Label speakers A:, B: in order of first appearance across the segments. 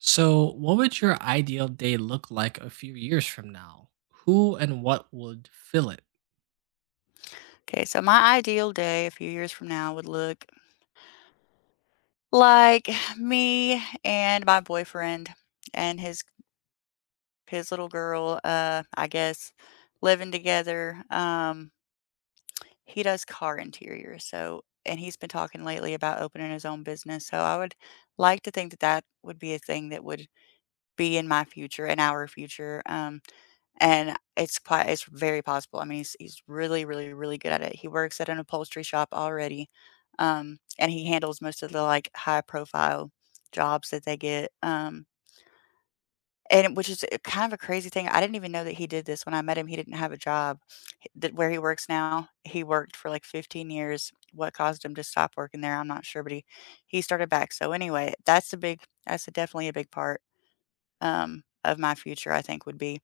A: So, what would your ideal day look like a few years from now? Who and what would fill it?
B: Okay, so my ideal day a few years from now would look like me and my boyfriend and his little girl, I guess, living together. He does car interiors, so and he's been talking lately about opening his own business. So I would like to think that that would be a thing that would be in my future, in our future. And it's very possible. I mean, he's really, really, really good at it. He works at an upholstery shop already, and he handles most of the, like, high profile jobs that they get, which is, kind of a crazy thing. I didn't even know that he did this. When I met him, he didn't have a job. H That where he works now, he worked for, like, 15 years. What caused him to stop working there, I'm not sure, but he started back. So, anyway, that's a definitely a big part of my future, I think would be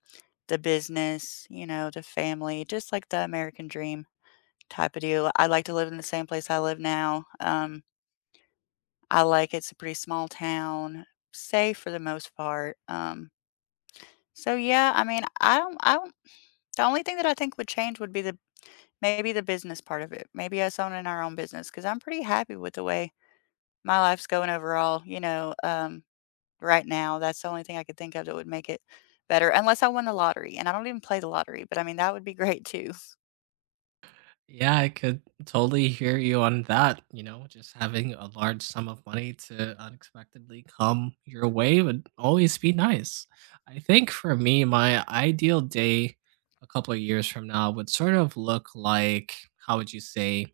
B: the business, you know, the family, just like the American dream type of deal. I like to live in the same place I live now. I like it's a pretty small town, safe for the most part. So yeah, I mean, I don't, the only thing that I think would change would be the maybe the business part of it. Maybe us owning our own business because I'm pretty happy with the way my life's going overall. You know, right now, that's the only thing I could think of that would make it better, unless I won the lottery, and I don't even play the lottery, but I mean, that would be great too.
A: Yeah, I could totally hear you on that. You know, just having a large sum of money to unexpectedly come your way would always be nice. I think for me, my ideal day a couple of years from now would sort of look like, how would you say,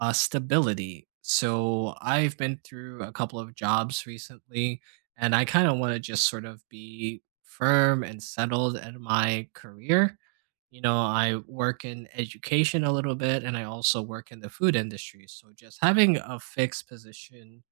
A: stability. So I've been through a couple of jobs recently, and I kind of want to just sort of be firm and settled in my career, you know, I work in education a little bit and I also work in the food industry. So just having a fixed position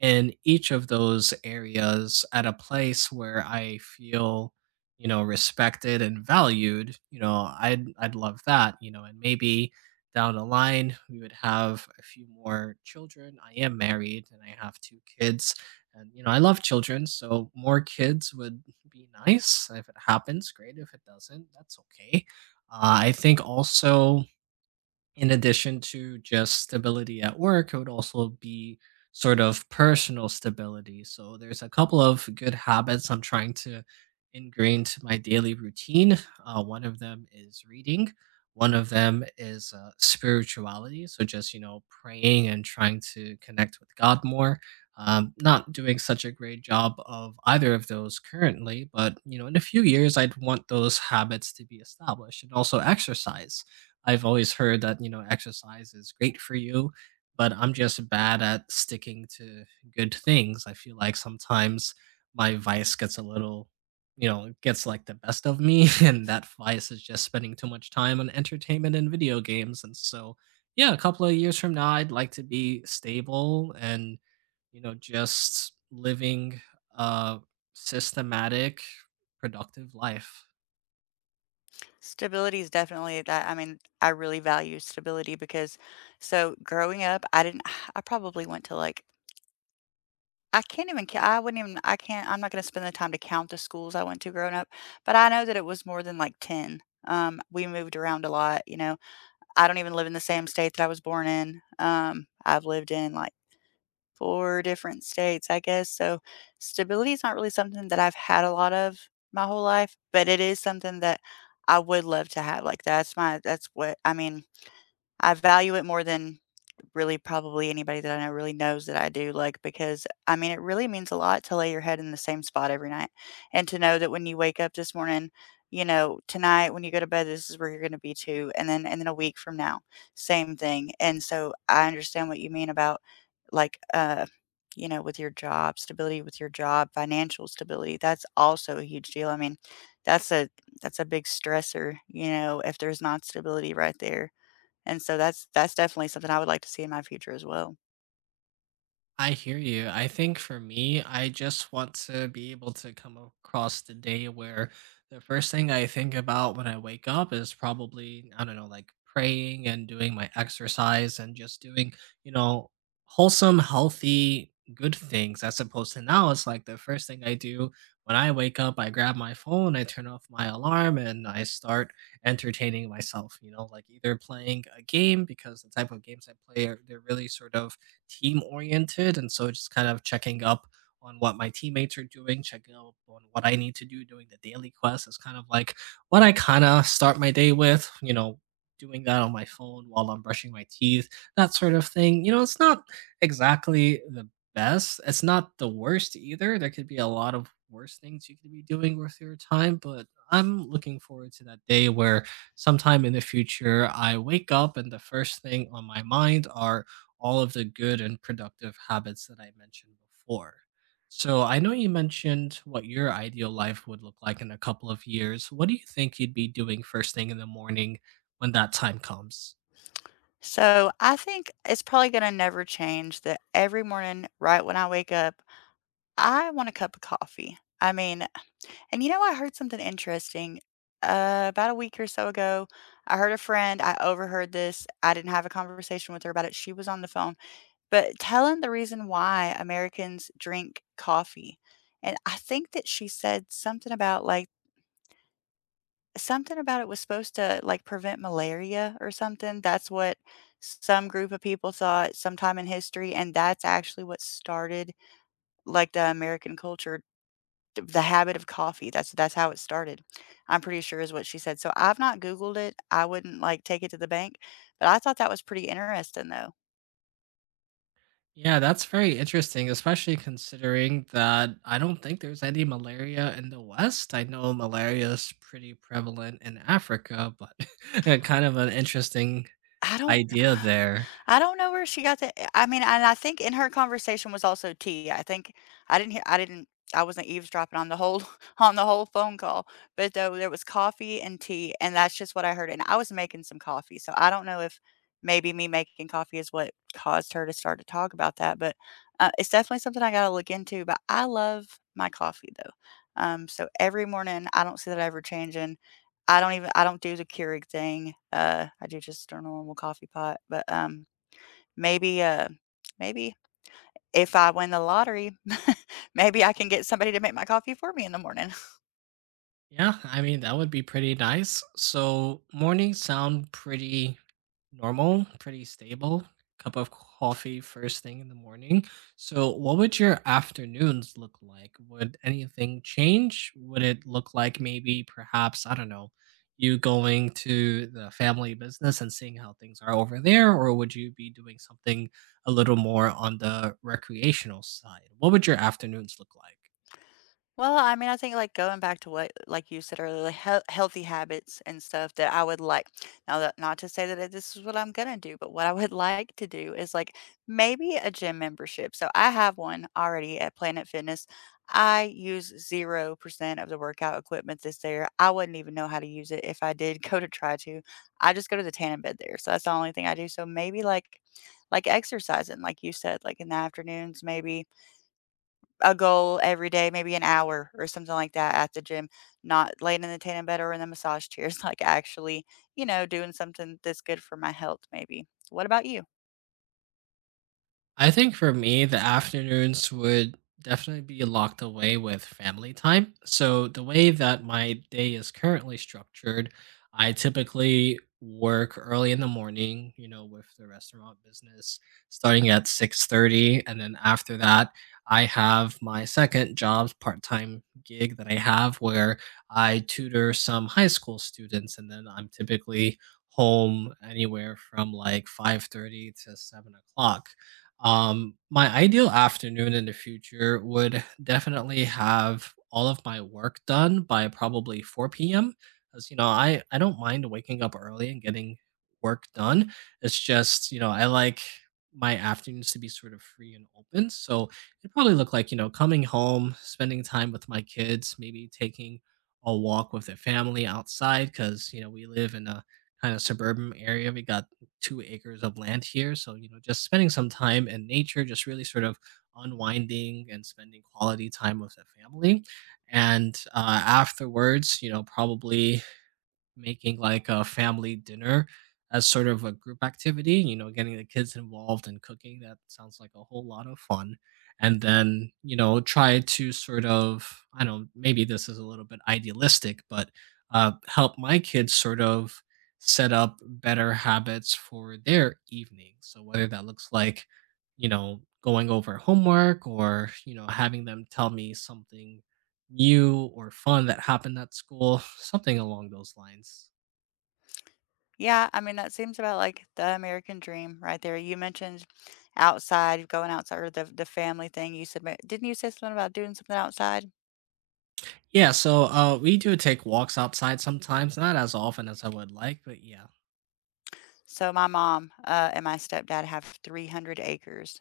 A: in each of those areas at a place where I feel, you know, respected and valued, you know, I'd love that, you know, and maybe down the line we would have a few more children. I am married and I have two kids and you know, I love children, so more kids would be nice. If it happens, great. If it doesn't, that's okay. I think also in addition to just stability at work, it would also be sort of personal stability. So there's a couple of good habits I'm trying to ingrain to my daily routine. One of them is reading. One of them is spirituality. So just you know praying and trying to connect with God more. Not doing such a great job of either of those currently, but you know in a few years I'd want those habits to be established and also exercise. I've always heard that, you know, exercise is great for you, but I'm just bad at sticking to good things. I feel like sometimes my vice gets a little, you know, gets like the best of me, and that vice is just spending too much time on entertainment and video games. And so, yeah, a couple of years from now, I'd like to be stable and, you know, just living a systematic, productive life.
B: Stability is definitely that. I mean, I really value stability because growing up, I didn't I probably went to like I wouldn't even I'm not gonna spend the time to count the schools I went to growing up, but I know that it was more than like 10. We moved around a lot, you know? I don't even live in the same state that I was born in. I've lived in, like, 4 different states, I guess, so stability is not really something that I've had a lot of my whole life, but it is something that I would love to have, like, that's what I mean, I value it more than really probably anybody that I know really knows that I do, like, because, I mean, it really means a lot to lay your head in the same spot every night and to know that when you wake up this morning, you know, tonight when you go to bed, this is where you're gonna be too, and then a week from now, same thing, and so I understand what you mean about, like, you know, with your job, stability with your job, financial stability, that's also a huge deal. I mean, that's a that's a big stressor, you know, if there's not stability right there. And so that's definitely something I would like to see in my future as well.
A: I hear you. I think for me, I just want to be able to come across the day where the first thing I think about when I wake up is probably, I don't know, like praying and doing my exercise and just doing, you know, wholesome, healthy, good things as opposed to now. It's like the first thing I do when I wake up, I grab my phone, I turn off my alarm, and I start entertaining myself, you know, like either playing a game because the type of games I play are they're really sort of team oriented. And so just kind of checking up on what my teammates are doing, checking up on what I need to do doing the daily quest is kind of like what I kind of start my day with, you know, doing that on my phone while I'm brushing my teeth, that sort of thing. You know, it's not exactly the best. It's not the worst either. There could be a lot of worse things you could be doing with your time, but I'm looking forward to that day where sometime in the future I wake up and the first thing on my mind are all of the good and productive habits that I mentioned before. So I know you mentioned what your ideal life would look like in a couple of years. What do you think you'd be doing first thing in the morning when that time comes?
B: So, I think it's probably gonna never change that every morning right when I wake up, I want a cup of coffee. I mean, and you know, I heard something interesting, about a week or so ago. I heard a friend. I overheard this. I didn't have a conversation with her about it, she was on the phone, but telling the reason why Americans drink coffee. And I think that she said something about, like. Something about it was supposed to, like, prevent malaria or something. That's what some group of people thought sometime in history, and that's actually what started, like, the American culture, the habit of coffee. That's how it started, I'm pretty sure is what she said. So, I've not Googled it. I wouldn't, like, take it to the bank, but I thought that was pretty interesting, though.
A: Yeah, that's very interesting, especially considering that I don't think there's any malaria in the West. I know malaria is pretty prevalent in Africa, but kind of an interesting
B: I don't
A: idea
B: know.
A: there.
B: I don't know where she got the. I mean, and I think in her conversation was also tea. I think I didn't. I wasn't eavesdropping on the whole on the whole phone call, but though there was coffee and tea, and that's just what I heard, and I was making some coffee, so I don't know if maybe me making coffee is what caused her to start to talk about that, but, it's definitely something I gotta look into, but I love my coffee, though, so every morning, I don't see that ever changing. I don't do the Keurig thing. I do just a normal coffee pot, but, um. Maybe, maybe if I win the lottery, maybe I can get somebody to make my coffee for me in the morning.
A: Yeah, I mean, that would be pretty nice. So, mornings sound pretty normal, pretty stable. Cup of coffee first thing in the morning. So, what would your afternoons look like? Would anything change? Would it look like maybe, perhaps, I don't know, you going to the family business and seeing how things are over there? Or would you be doing something a little more on the recreational side? What would your afternoons look like?
B: Well, I mean, I think like going back to what like you said earlier, like healthy habits and stuff that I would like. Now, that not to say that this is what I'm gonna do, but what I would like to do is like maybe a gym membership. So I have one already at Planet Fitness. I use 0% of the workout equipment that's there. I wouldn't even know how to use it if I did go to try to. I just go to the tanning bed there, so that's the only thing I do. So maybe like exercising, like you said, like in the afternoons, maybe a goal every day, maybe an hour or something like that at the gym, not laying in the tanning bed or in the massage chairs, like actually, you know, doing something that's good for my health, maybe. What about you?
A: I think for me, the afternoons would definitely be locked away with family time. So, the way that my day is currently structured, I typically work early in the morning, you know, with the restaurant business starting at 6:30 and then after that, I have my second job, part-time gig that I have where I tutor some high school students and then I'm typically home anywhere from like 5:30 to 7 o'clock. My ideal afternoon in the future would definitely have all of my work done by probably 4 p.m. Because, you know, I don't mind waking up early and getting work done. It's just, you know, I like my afternoons to be sort of free and open. So it probably look like, you know, coming home, spending time with my kids, maybe taking a walk with the family outside because, you know, we live in a kind of suburban area. We got two acres of land here. So, you know, just spending some time in nature, just really sort of unwinding and spending quality time with the family. And afterwards, you know, probably making like a family dinner as sort of a group activity, you know, getting the kids involved and cooking. That sounds like a whole lot of fun. And then, you know, try to sort of, I don't know, maybe this is a little bit idealistic, but help my kids sort of set up better habits for their evening. So whether that looks like, you know, going over homework or, you know, having them tell me something new or fun that happened at school, something along those lines.
B: Yeah, I mean, that seems about like the American dream right there. You mentioned outside, going outside, or the family thing. You said, didn't you say something about doing something outside?
A: Yeah, so we do take walks outside sometimes, not as often as I would like, but yeah.
B: So, my mom, and my stepdad have 300 acres.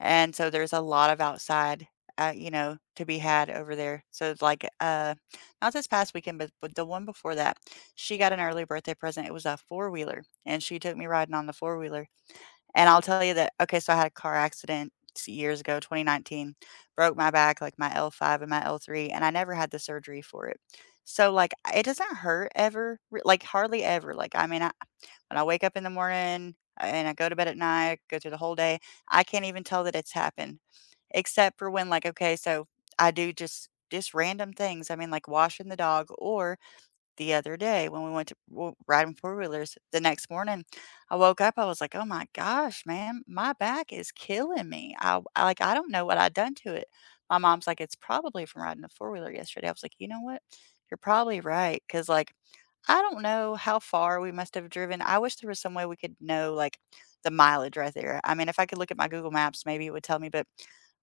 B: And so there's a lot of outside, you know, to be had over there. So it's like, not this past weekend, but, the one before that, she got an early birthday present. It was a four wheeler, and she took me riding on the four wheeler. And I'll tell you that, okay, so I had a car accident years ago, 2019, broke my back, like my L5 and my L3, and I never had the surgery for it. So like, it doesn't hurt ever, like hardly ever. Like, and I wake up in the morning, and I go to bed at night, go through the whole day. I can't even tell that it's happened, except for when, like, okay, so I do just random things. I mean, like washing the dog, or the other day when we went to riding four wheelers. The next morning, I woke up. I was like, oh my gosh, man, my back is killing me. I like I don't know what I done to it. My mom's like, it's probably from riding the four wheeler yesterday. I was like, you know what? You're probably right. Cause like I don't know how far we must have driven. I wish there was some way we could know, like, the mileage right there. I mean, if I could look at my Google Maps, maybe it would tell me, but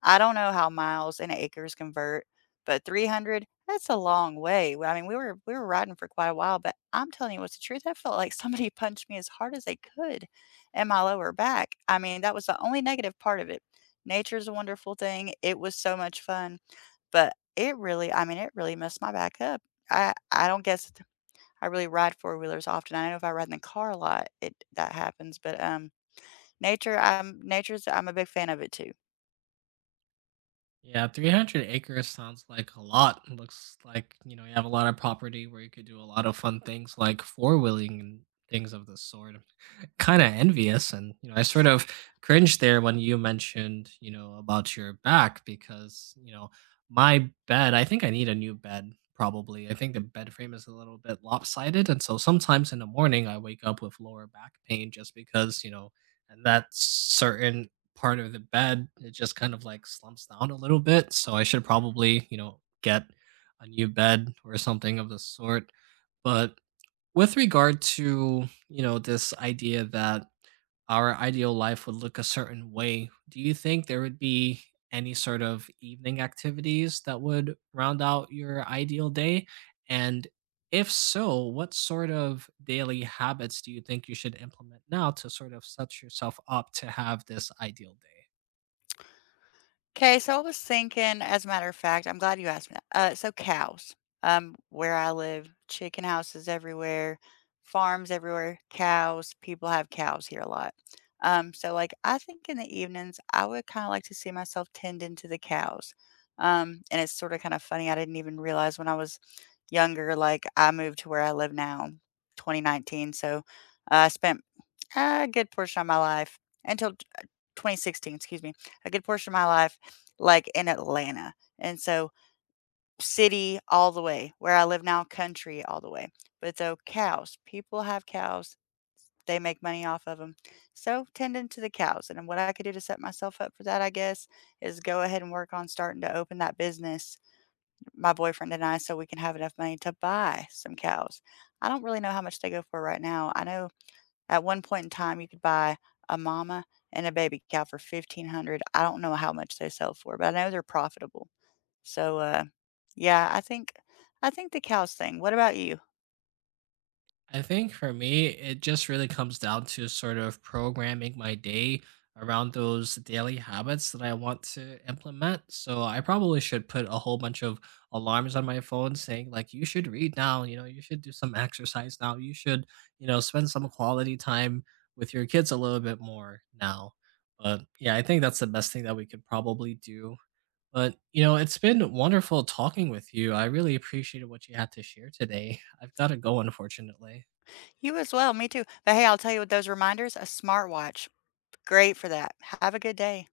B: I don't know how miles and acres convert, but 300, that's a long way. Well, I mean, we were riding for quite a while, but I'm telling you what's the truth, I felt like somebody punched me as hard as they could in my lower back. I mean, that was the only negative part of it. Nature's a wonderful thing. It was so much fun, but it really, I mean, it really messed my back up. I don't guess I really ride four wheelers often. I know if I ride in the car a lot, it that happens, but, nature, nature's I'm a big fan of it too.
A: Yeah, 300 acres sounds like a lot. Looks like, you know, you have a lot of property where you could do a lot of fun things like four wheeling and things of the sort. Kind of envious, and you know, I sort of cringed there when you mentioned, you know, about your back, because you know, my bed, I think I need a new bed probably. I think the bed frame is a little bit lopsided, and so sometimes in the morning I wake up with lower back pain just because, you know, and that certain part of the bed it just kind of like slumps down a little bit, so I should probably, you know, get a new bed or something of the sort. But with regard to, you know, this idea that our ideal life would look a certain way, do you think there would be any sort of evening activities that would round out your ideal day, and if so, what sort of daily habits do you think you should implement now to sort of set yourself up to have this ideal day?
B: Okay, so I was thinking, as a matter of fact, I'm glad you asked me that. So cows, where I live, chicken houses everywhere, farms everywhere, cows, people have cows here a lot. So like I think in the evenings, I would kind of like to see myself tending to the cows. And it's sort of kind of funny. I didn't even realize when I was younger, like I moved to where I live now, 2019. So I spent a good portion of my life until 2016, excuse me, a good portion of my life like, in Atlanta, and so city all the way. Where I live now, country all the way. But so cows, people have cows, they make money off of them. So, tending to the cows, and then what I could do to set myself up for that, I guess, is go ahead and work on starting to open that business, my boyfriend and I, so we can have enough money to buy some cows. I don't really know how much they go for right now. I know at one point in time, you could buy a mama and a baby cow for 1,500. I don't know how much they sell for, but I know they're profitable. So, yeah, I think the cows thing. What about you?
A: I think for me, it just really comes down to sort of programming my day around those daily habits that I want to implement. So I probably should put a whole bunch of alarms on my phone saying, like, you should read now, you know, you should do some exercise now, you should, you know, spend some quality time with your kids a little bit more now. But yeah, I think that's the best thing that we could probably do. But, you know, it's been wonderful talking with you. I really appreciated what you had to share today. I've got to go, unfortunately.
B: You as well, me too. But hey, I'll tell you what, those reminders, a smartwatch, great for that. Have a good day.